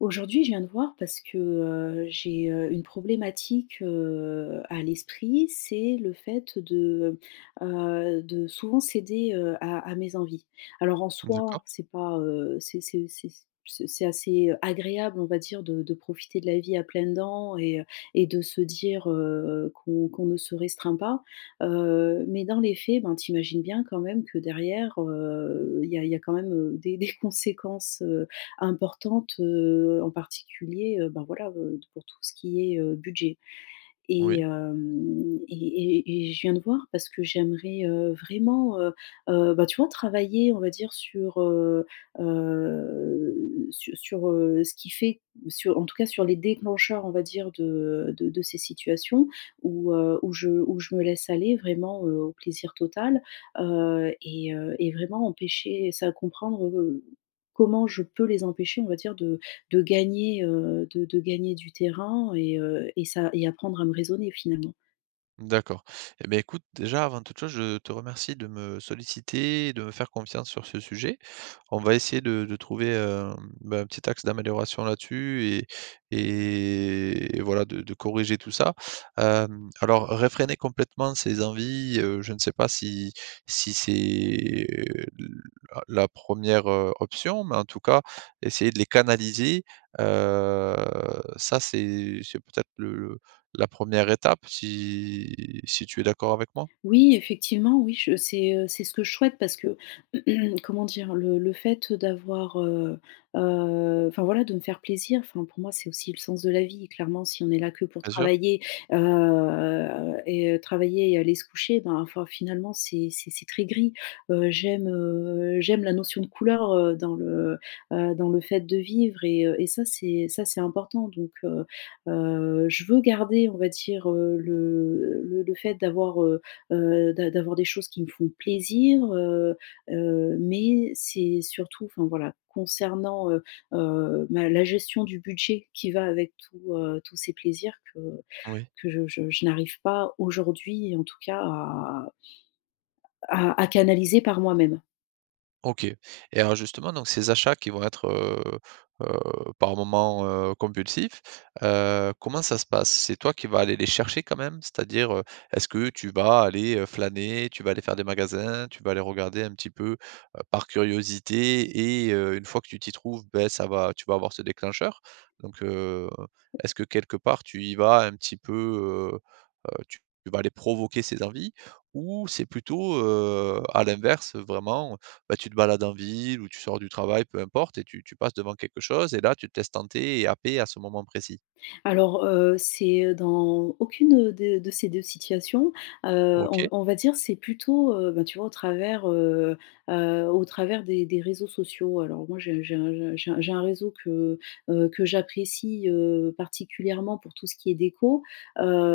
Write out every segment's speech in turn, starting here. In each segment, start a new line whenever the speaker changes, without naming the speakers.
Aujourd'hui je viens de voir parce que, heu, j'ai, heu, une problématique, heu, à l'esprit, c'est le fait de, heu heu, de souvent céder, heu, à à mes envies. Alors en
D'accord.
soi, c'est pas, heu, c'est c'est, heu c'est s ce c'est assez agréable, on va dire, de de profiter de la vie à pleines dents et, heu et de se dire, heu, qu'on qu'on ne se restreint pas. Heu, mais dans les faits, ben, tu imagines bien quand même que derrière, heu, il y a il y a quand même des des conséquences, heu, importantes, heu, en particulier, heu, ben voilà, heu, tout pour tout ce qui est, heu, budget. Et,
Oui.
hem, et et et je viens te voir parce que j'aimerais, heu, vraiment, heu heu, bah, tu vois travailler on va dire sur, heu heu sur sur, heu, ce qui fait su en tout cas sur les déclencheurs on va dire de de de ces situations où, heu, où je où je me laisse aller vraiment, heu, au plaisir total. Heu, et, heu et vraiment empêcher c'est à comprendre, heu, comment je peux les empêcher on va dire de de gagner, heu, de de gagner du terrain et, heu, et ça et apprendre à me raisonner finalement?
D'accord. Et bah, écoute, déjà, avant toute chose, je te remercie de me solliciter et de me faire confiance sur ce sujet. On va essayer de de trouver un, bah, un petit axe d'amélioration là-dessus et et voilà, de de corriger tout ça. Hem, alors réfréner complètement ses envies, heu, je ne sais pas si si c'est le la 1re, heu, option, mais en tout cas, essayer de les canaliser, heu, ça c'est c'est, peut-être, le le la 1re étape, si si tu es d'accord avec moi?
Oui, effectivement, oui. Je c'est, heu, ce que je souhaite parce que, comment dire, le le fait d'avoir, heu, heu enfin voilà, de me faire plaisir enfin pour moi, c'est aussi le sens de la vie. Clairement, si on est là que pour
Bien sûr.
travailler, heu et heu, travailler, aller se coucher, ben, enfin, finalement, c'est c'est c'est très gris, heu. J'aime, heu, j'aime la notion de couleur, heu, dans le, heu, dans le fait de vivre et heu, et ça c'est ça c'est important. Donc, heu heu, je veux garder, on va dire, heu, le le le fait d'avoir, heu heu, d’a d'avoir des choses qui me font plaisir, heu heu, mais c'est surtout enfin voilà, concernant, heu heu, ma la gestion du budget qui va avec tous, heu, tous ces plaisirs que
Oui.
que je je je n'arrive pas aujourd'hui, en tout cas à à à canaliser par moi-même.
OK. Et alors justement, donc ces achats qui vont être, heu heu, par moments, heu, compulsifs, heu, comment ça se passe? C'est toi qui vas aller les chercher quand même? C'est-à-dire, heu, est-ce que tu vas aller, heu, flâner? Tu vas aller faire des magasins? Tu vas aller regarder un petit peu, heu, par curiosité et, heu, une fois que tu t'y trouves, bah, ça va tu vas avoir ce déclencheur? Donc, heu, est-ce que quelque part tu y vas un petit peu, heu heu, tu vas les provoquer, ces envies, ou c'est plutôt, heu, à l'inverse, vraiment, bah, tu te balades en ville ou tu sors du travail, peu importe, et tu tu passes devant quelque chose et là tu te laisses tenter et happer à ce moment précis?
Alors, heu, c'est, heu, dans aucune, heu, de de ces 2 situations. Heu, on v
OK.
on va dire c'est plutôt, heu, ben, tu vois, au travers, heu heu, au travers des des réseaux sociaux. Alors moi, j'ai un j'ai un je j'ai j'ai un réseau que, heu, que j'apprécie, heu particulièrement pour tout ce qui est déco,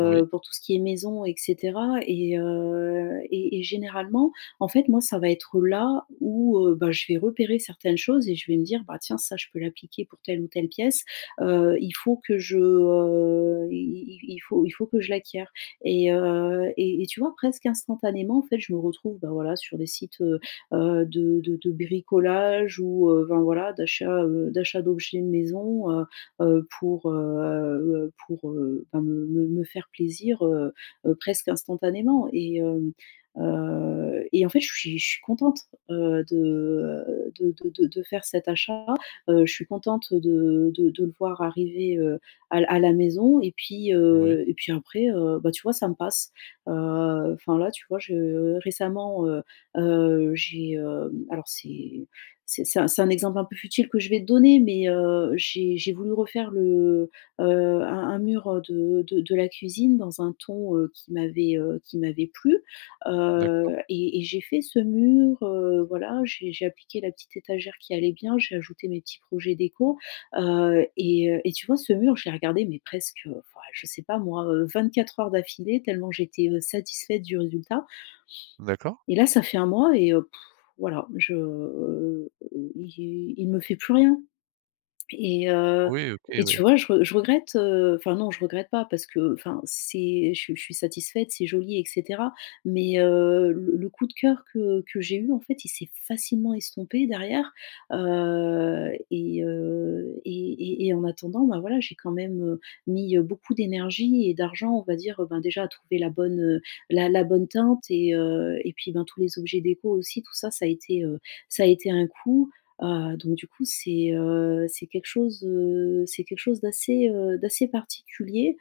Oui.
pour tout ce qui est maison, et cetera. Et heu et et généralement, en fait, moi, ça va être là où, heu, bah, je vais repérer certaines choses et je vais me dire: «Bah tiens, ça je peux l'appliquer pour telle ou telle pièce.» Heu, il faut que je, heu, i i i i f il faut il faut que je l'acquière. Et heu, et et tu vois, presque instantanément, en fait, je me retrouve, bah, voilà, sur des sites, heu heu, de de de bricolage ou, heu, ben voilà, d'achat, heu d'achat d'objets de maison, heu heu, pour, heu pour, heu enfin me me me faire plaisir, heu heu, presque instantanément. Et hem, heu, et en fait, je suis je suis contente, heu, de, heu de de de de faire cet achat. Heu, je suis contente de de de le voir arriver, heu, à l à la maison et puis,
Oui.
heu, et puis après, heu, bah, tu vois, ça me passe. Heu, enfin là, tu vois, je heu, récemment, heu heu, j'ai, hem alors c'est c'est un c'est un exemple un peu futile que je vais te donner, mais, heu, j'ai j'ai voulu refaire le, heu un un mur, heu, de de de la cuisine dans un ton, heu, qui m'avait, heu, qui m'avait plu
D'accord.
heu et et j'ai fait ce mur, heu, voilà, j'ai j'ai appliqué la petite étagère qui allait bien, j'ai ajouté mes petits projets déco, heu, et heu et tu vois, ce mur, je l'ai regardé mais presque, heu, enfin ouais, je sais pas moi, heu, 24 heures d'affilée tellement j'étais, heu, satisfaite du résultat.
D'accord.
Et là, ça fait 1 mois et, heu, pfff, voilà, je il il me fait plus rien! Et heu
Oui, OK,
et
oui.
tu vois, je re je regrette, heu enfin non, je regrette pas parce que, enfin, c'est je suis je suis satisfaite, c'est joli, et cetera. Mais heu, le le coup de cœur que que j'ai eu, en fait, il s'est facilement estompé derrière, heu, et, heu, et et et en attendant ben, voilà j'ai quand même, heu, mis, heu, beaucoup d'énergie et d'argent, on va dire, heu, ben déjà à trouver la bonne, heu, la la bonne teinte et, heu, et puis ben dans tous les objets déco aussi. Tout ça ça a été, heu ça a été un coût, heu. Donc du coup, c'est, heu c'est quelque chose, heu c'est quelque chose, d'assez, heu d'assez particulier,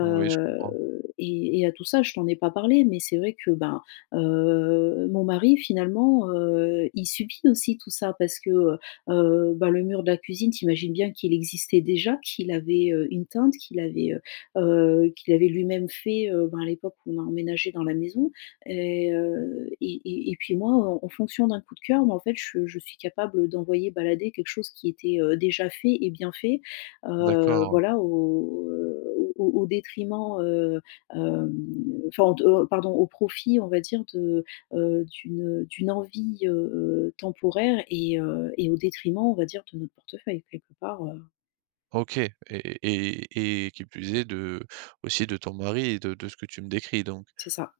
Oui, je comprends.
et et à tout ça je t'en ai pas parlé, mais c'est vrai que ben, heu, mon mari finalement, heu, il subit aussi tout ça parce que, heu heu, bah, le mur de la cuisine t'imagines bien qu'il existait déjà, qu'il avait, heu, une teinte, qu'il avait, heu heu, qu'il avait lui-même fait, heu, ben à l'époque où on a emménagé dans la maison et heu et et et puis moi, heu, en fonction d'un coup de cœur moi en fait je je suis capable d'envoyer balader quelque chose qui était heu, déjà fait et bien fait, heu,
D'accord, ouais.
voilà, au heu, au au au détriment, heu, hem enfin au de au pardon, au profit, on va dire de, heu d'une, heu d'une envie, heu, temporaire et, heu et au détriment, on va dire, de notre portefeuille quelque part, heu.
OK, et et et et qui plus est, de aussi de ton mari et de de ce que tu me décris donc?
C'est ça.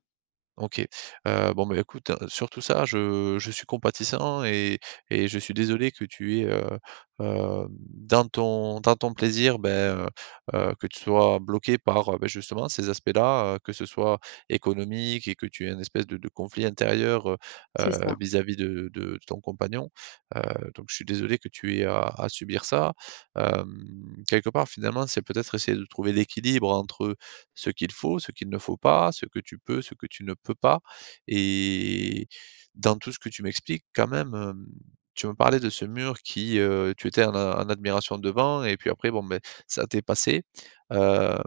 OK, heu, bon, ben, écoute surtout ça je je suis compatissant et et je suis désolé que tu es, heu, hem, dans ton dans ton plaisir, bah, heu heu, que tu sois bloqué par, heu, bah, justement ces aspects-là, heu, que ce soit économique et que tu aies un espèce de de conflit intérieur, heu
C'est
heu,
ça.
vis-à-vis de de ton compagnon. Heu, donc je suis désolé que tu aies à à subir ça. Hem, quelque part finalement, c'est peut-être essayer de trouver l'équilibre entre ce qu'il faut, ce qu'il ne faut pas, ce que tu peux, ce que tu ne peux pas. Et dans tout ce que tu m'expliques quand même, hem, tu me parlais de ce mur qui, heu, tu étais en a en admiration devant et puis après, bon, beh, mais ça t'ai passé. Hem,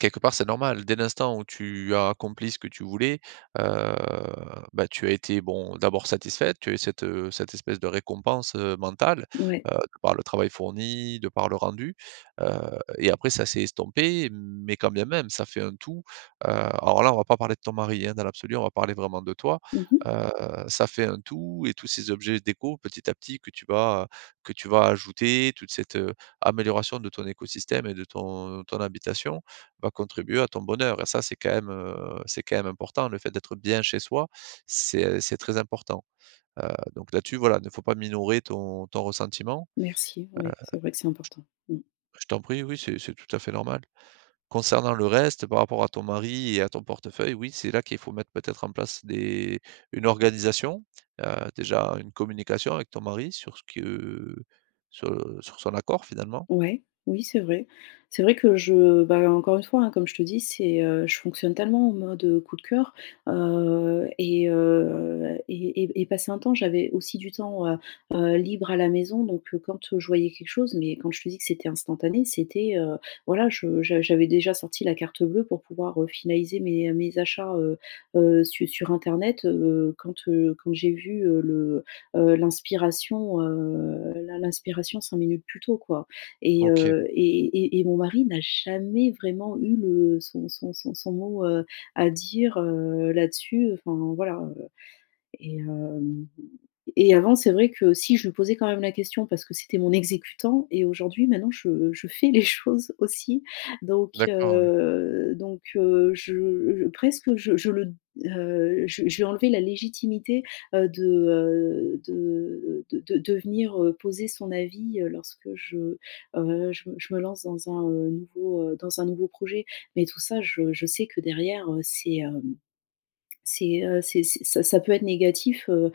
quelque part c'est normal dès l'instant où tu as accomplis ce que tu voulais, heu, bah, tu as été, bon, d'abord satisfaite, tu as eu cette, heu cette espèce de récompense, heu, mentale,
Mouais.
heu, par le travail fourni, de par le rendu, heu, et après ça s'est estompé, mais quand bien même ça fait un tout. Heu, alors là on va pas parler de ton mari, hein, dans l'absolu, on va parler vraiment de toi,
Mmh mh.
heu, ça fait un tout et tous ces objets déco, petit à petit que tu vas, heu que tu vas ajouter toute cette, heu, amélioration de ton écosystème et de ton ton habitation va contribuer à ton bonheur et ça c'est quand même, heu c'est quand même important le fait d'être bien chez soi, c'est, heu c'est très important. Heu, donc là-dessus voilà il ne faut pas minorer ton ton ressentiment, heu
Merci, ouais, c'est vrai que c'est important, mmh.
Bah je t'en prie oui c'est c'est tout à fait normal. Concernant le reste par rapport à ton mari et à ton portefeuille oui, c'est là qu'il faut mettre peut-être en place des une organisation, heu, déjà une communication avec ton mari sur ce que sur sur son accord finalement.
Ouais, oui, c'est vrai. C'est vrai que je bah, encore une fois comme je te dis, c'est, heu, je fonctionne tellement en mode coup de coeur, heu, et heu et et et passé un temps j'avais aussi du temps, heu heu, libre à la maison donc, heu, quand je voyais quelque chose mais quand je te dis que c'était instantané c'était, heu, voilà, je je j'avais déjà sorti la carte bleue pour pouvoir, heu, finaliser mes, heu, mes achats, heu heu, su sur internet, heu, quand, heu, quand j'ai vu, heu, le heu, l'inspiration, heu, l'in l'inspiration 5 minutes plus tôt quoi. Et
OK.
heu, et et et mon mari n'a jamais vraiment eu le son son son son mot, heu, à dire, heu, là-dessus enfin, voilà, heu. Et hem, et avant, c'est vrai que si je lui posais quand même la question parce que c'était mon exécutant et aujourd'hui maintenant je je fais les choses aussi. Donc,
D'accord ouais.
heu donc, heu, je presque je je le heu, je je vais enlever la légitimité, heu, de, heu de, heu de de de devenir, heu, poser son avis, heu, lorsque je heu, je je me lance dans un nouveau, heu dans un nouveau projet. Mais tout ça je je sais que derrière, heu, c'est, hem c'est, heu c'est c'est ça peut être négatif, heu,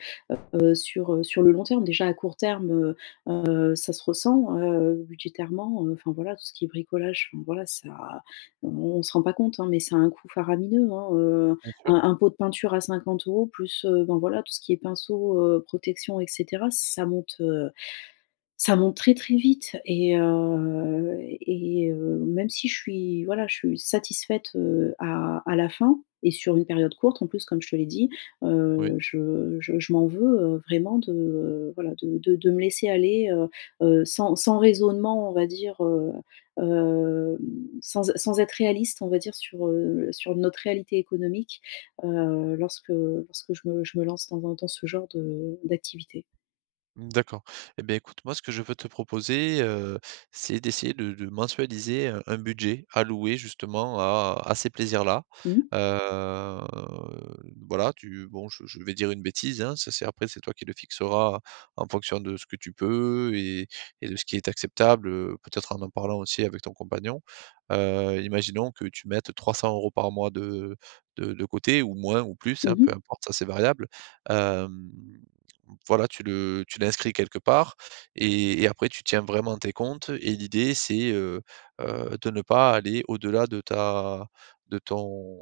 heu sur heu, sur le long terme, déjà à court terme, heu heu, ça se ressent, heu, budgétairement, heu, enfin voilà tout ce qui est bricolage, enfin, voilà ça o on se rend pas compte, hein, mais ça a un coût faramineux, hein, heu,
Bien sûr.
un un pot de peinture à 50 plus, heu, bon, voilà tout ce qui est pinceau, heu, protection et cetera, ça monte, heu, ça monte très, très vite. Et heu et heu, même si je suis voilà, je suis satisfaite, heu, à à la fin et sur une période courte en plus comme je te l'ai dit.
Oui.
Heu, je je je m'en veux, heu, vraiment de, heu, voilà, de de de me laisser aller, heu heu, sans sans raisonnement on va dire, heu hem, sans é sans être réaliste on va dire sur, heu, sur notre réalité économique, heu, lorsque, heu, lorsque je me je me lance dans un dans ce genre de d'activité.
Mmh, d'accord et ben, écoute moi ce que je peux te proposer, heu, c'est d'essayer de de mensualiser, heu, un budget alloué justement à à ces plaisirs-là.
Mmh.
Heu, voilà tu bon je je vais dire une bêtise, hein, ça c'est après c'est toi qui le fixera en fonction de ce que tu peux, et et de ce qui est acceptable, heu, peut-être en parlant aussi avec ton compagnon. Heu, imaginons que tu mettes 300 par mois de de de côté ou moins ou plus, hein,
Mmh
peu
mh.
importe, ça c'est variable. Hem, voilà tu le tu l'inscris quelque part, et et après tu tiens vraiment tes comptes et l'idée c'est, heu heu, de ne pas aller au-delà de ta de ton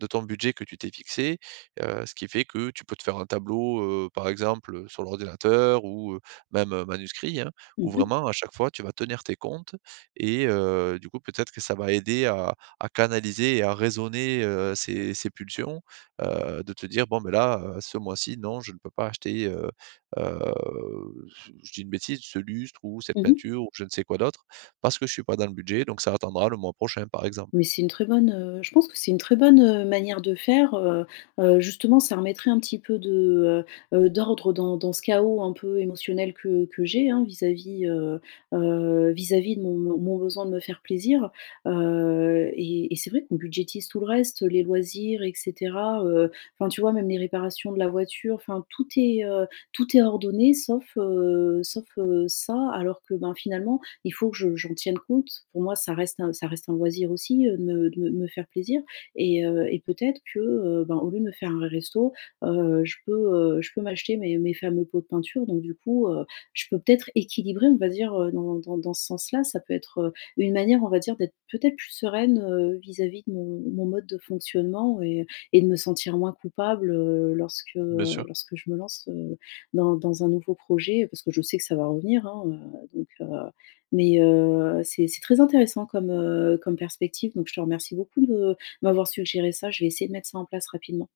de ton budget que tu t'es fixé, heu, ce qui fait que tu peux te faire un tableau, heu, par exemple, heu, sur l'ordinateur ou même manuscrit, hein, où
Mmh mh.
vraiment à chaque fois tu vas tenir tes comptes, et heu, du coup peut-être que ça va aider à à canaliser et à raisonner, heu, ces ces pulsions, heu, de te dire: «Bon ben là, heu, ce mois-ci, non, je ne peux pas acheter» Heu heu, je dis une bêtise: «Ce lustre ou cette
Mmh mh.
peinture ou je ne sais quoi d'autre, parce que je suis pas dans le budget donc ça attendra le mois prochain.» Par exemple.
Mais c'est une très bonne, heu je pense que c'est une très bonne, heu, manière de faire, heu heu, justement ça remettrait un petit peu de, heu heu, d'ordre dans dans ce chaos un peu émotionnel que que j'ai, hein, vis-à-vis, heu heu, vis-à-vis de mon de mon besoin de me faire plaisir, heu, et et c'est vrai qu'on budgétise tout le reste, heu, les loisirs et cetera, heu, enfin tu vois même les réparations de la voiture, enfin, tout est, heu, tout est ordonné sauf, heu sauf, heu, ça, alors que ben finalement il faut que je j'en tienne compte pour moi ça reste un ça reste un loisir aussi de me de me me faire plaisir et heu et peut-être que, heu, ben, au lieu de me faire un resto, heu, je peux, heu je peux m'acheter mes mes fameux pots de peinture donc du coup, heu, je peux peut-être équilibrer on va dire, heu, dans dans dans ce sens-là? Ça peut être, heu, une manière on va dire d'être peut-être plus sereine, heu, vis-à-vis de mon de mon mode de fonctionnement et et de me sentir moins coupable, heu, lorsque
Bien sûr!
lorsque je me lance, heu, dans dans un nouveau projet. Parce que je sais que ça va revenir, hein, heu. Donc, heu mais, heu, c'est c'est très intéressant comme, heu, comme perspective donc je te remercie beaucoup de m'avoir suggéré ça je vais essayer de mettre ça en place rapidement.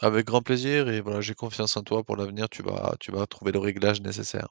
Avec grand plaisir et voilà j'ai confiance en toi pour l'avenir tu vas tu vas trouver le réglage nécessaire.